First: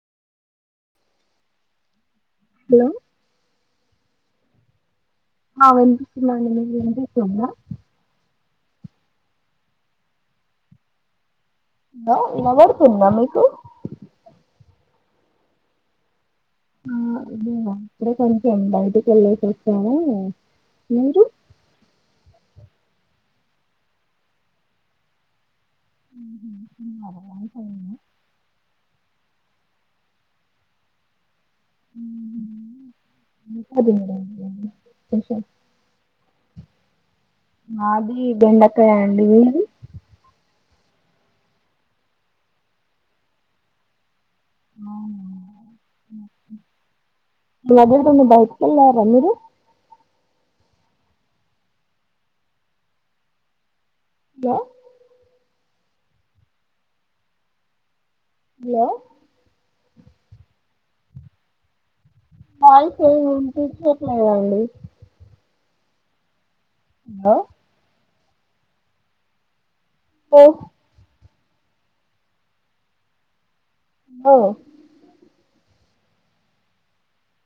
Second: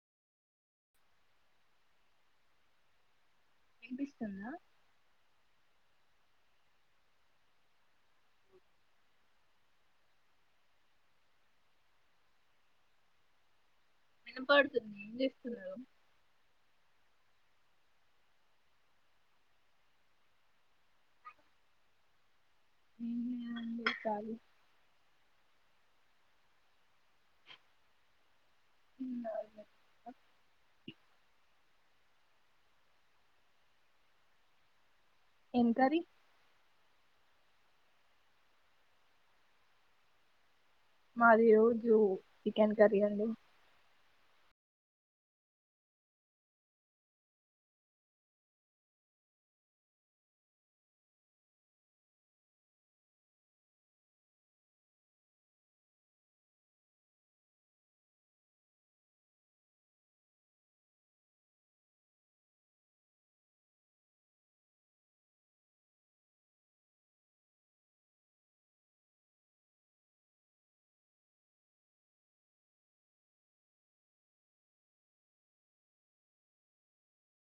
hello వినిపిస్తుందా ఆ వినిపిస్తుంది మీకు వినిపిస్తుంద హలో వినబడుతుందా మీకు వినబడుతుంది ఏం చేస్తున్నారు ఆ ఇదే అక్కడే కొంచెం బయటికి ఎళ్ళేసి వచ్చాము ఏంటి ఏం లేదండి ఖాళీ మ్మ్ హు చేయనా వద్దు మేడం ఎం కర్రీ మాది బెండకాయ అండి మీది మాది ఈరోజు చికెన్ కర్రీ అండి అవునా డబుల్ బెడ్ బైట్ కలార అ మీరు య హలో వాయిస్ ఏం వినిపించట్లేదండి హలో ఓ ఓ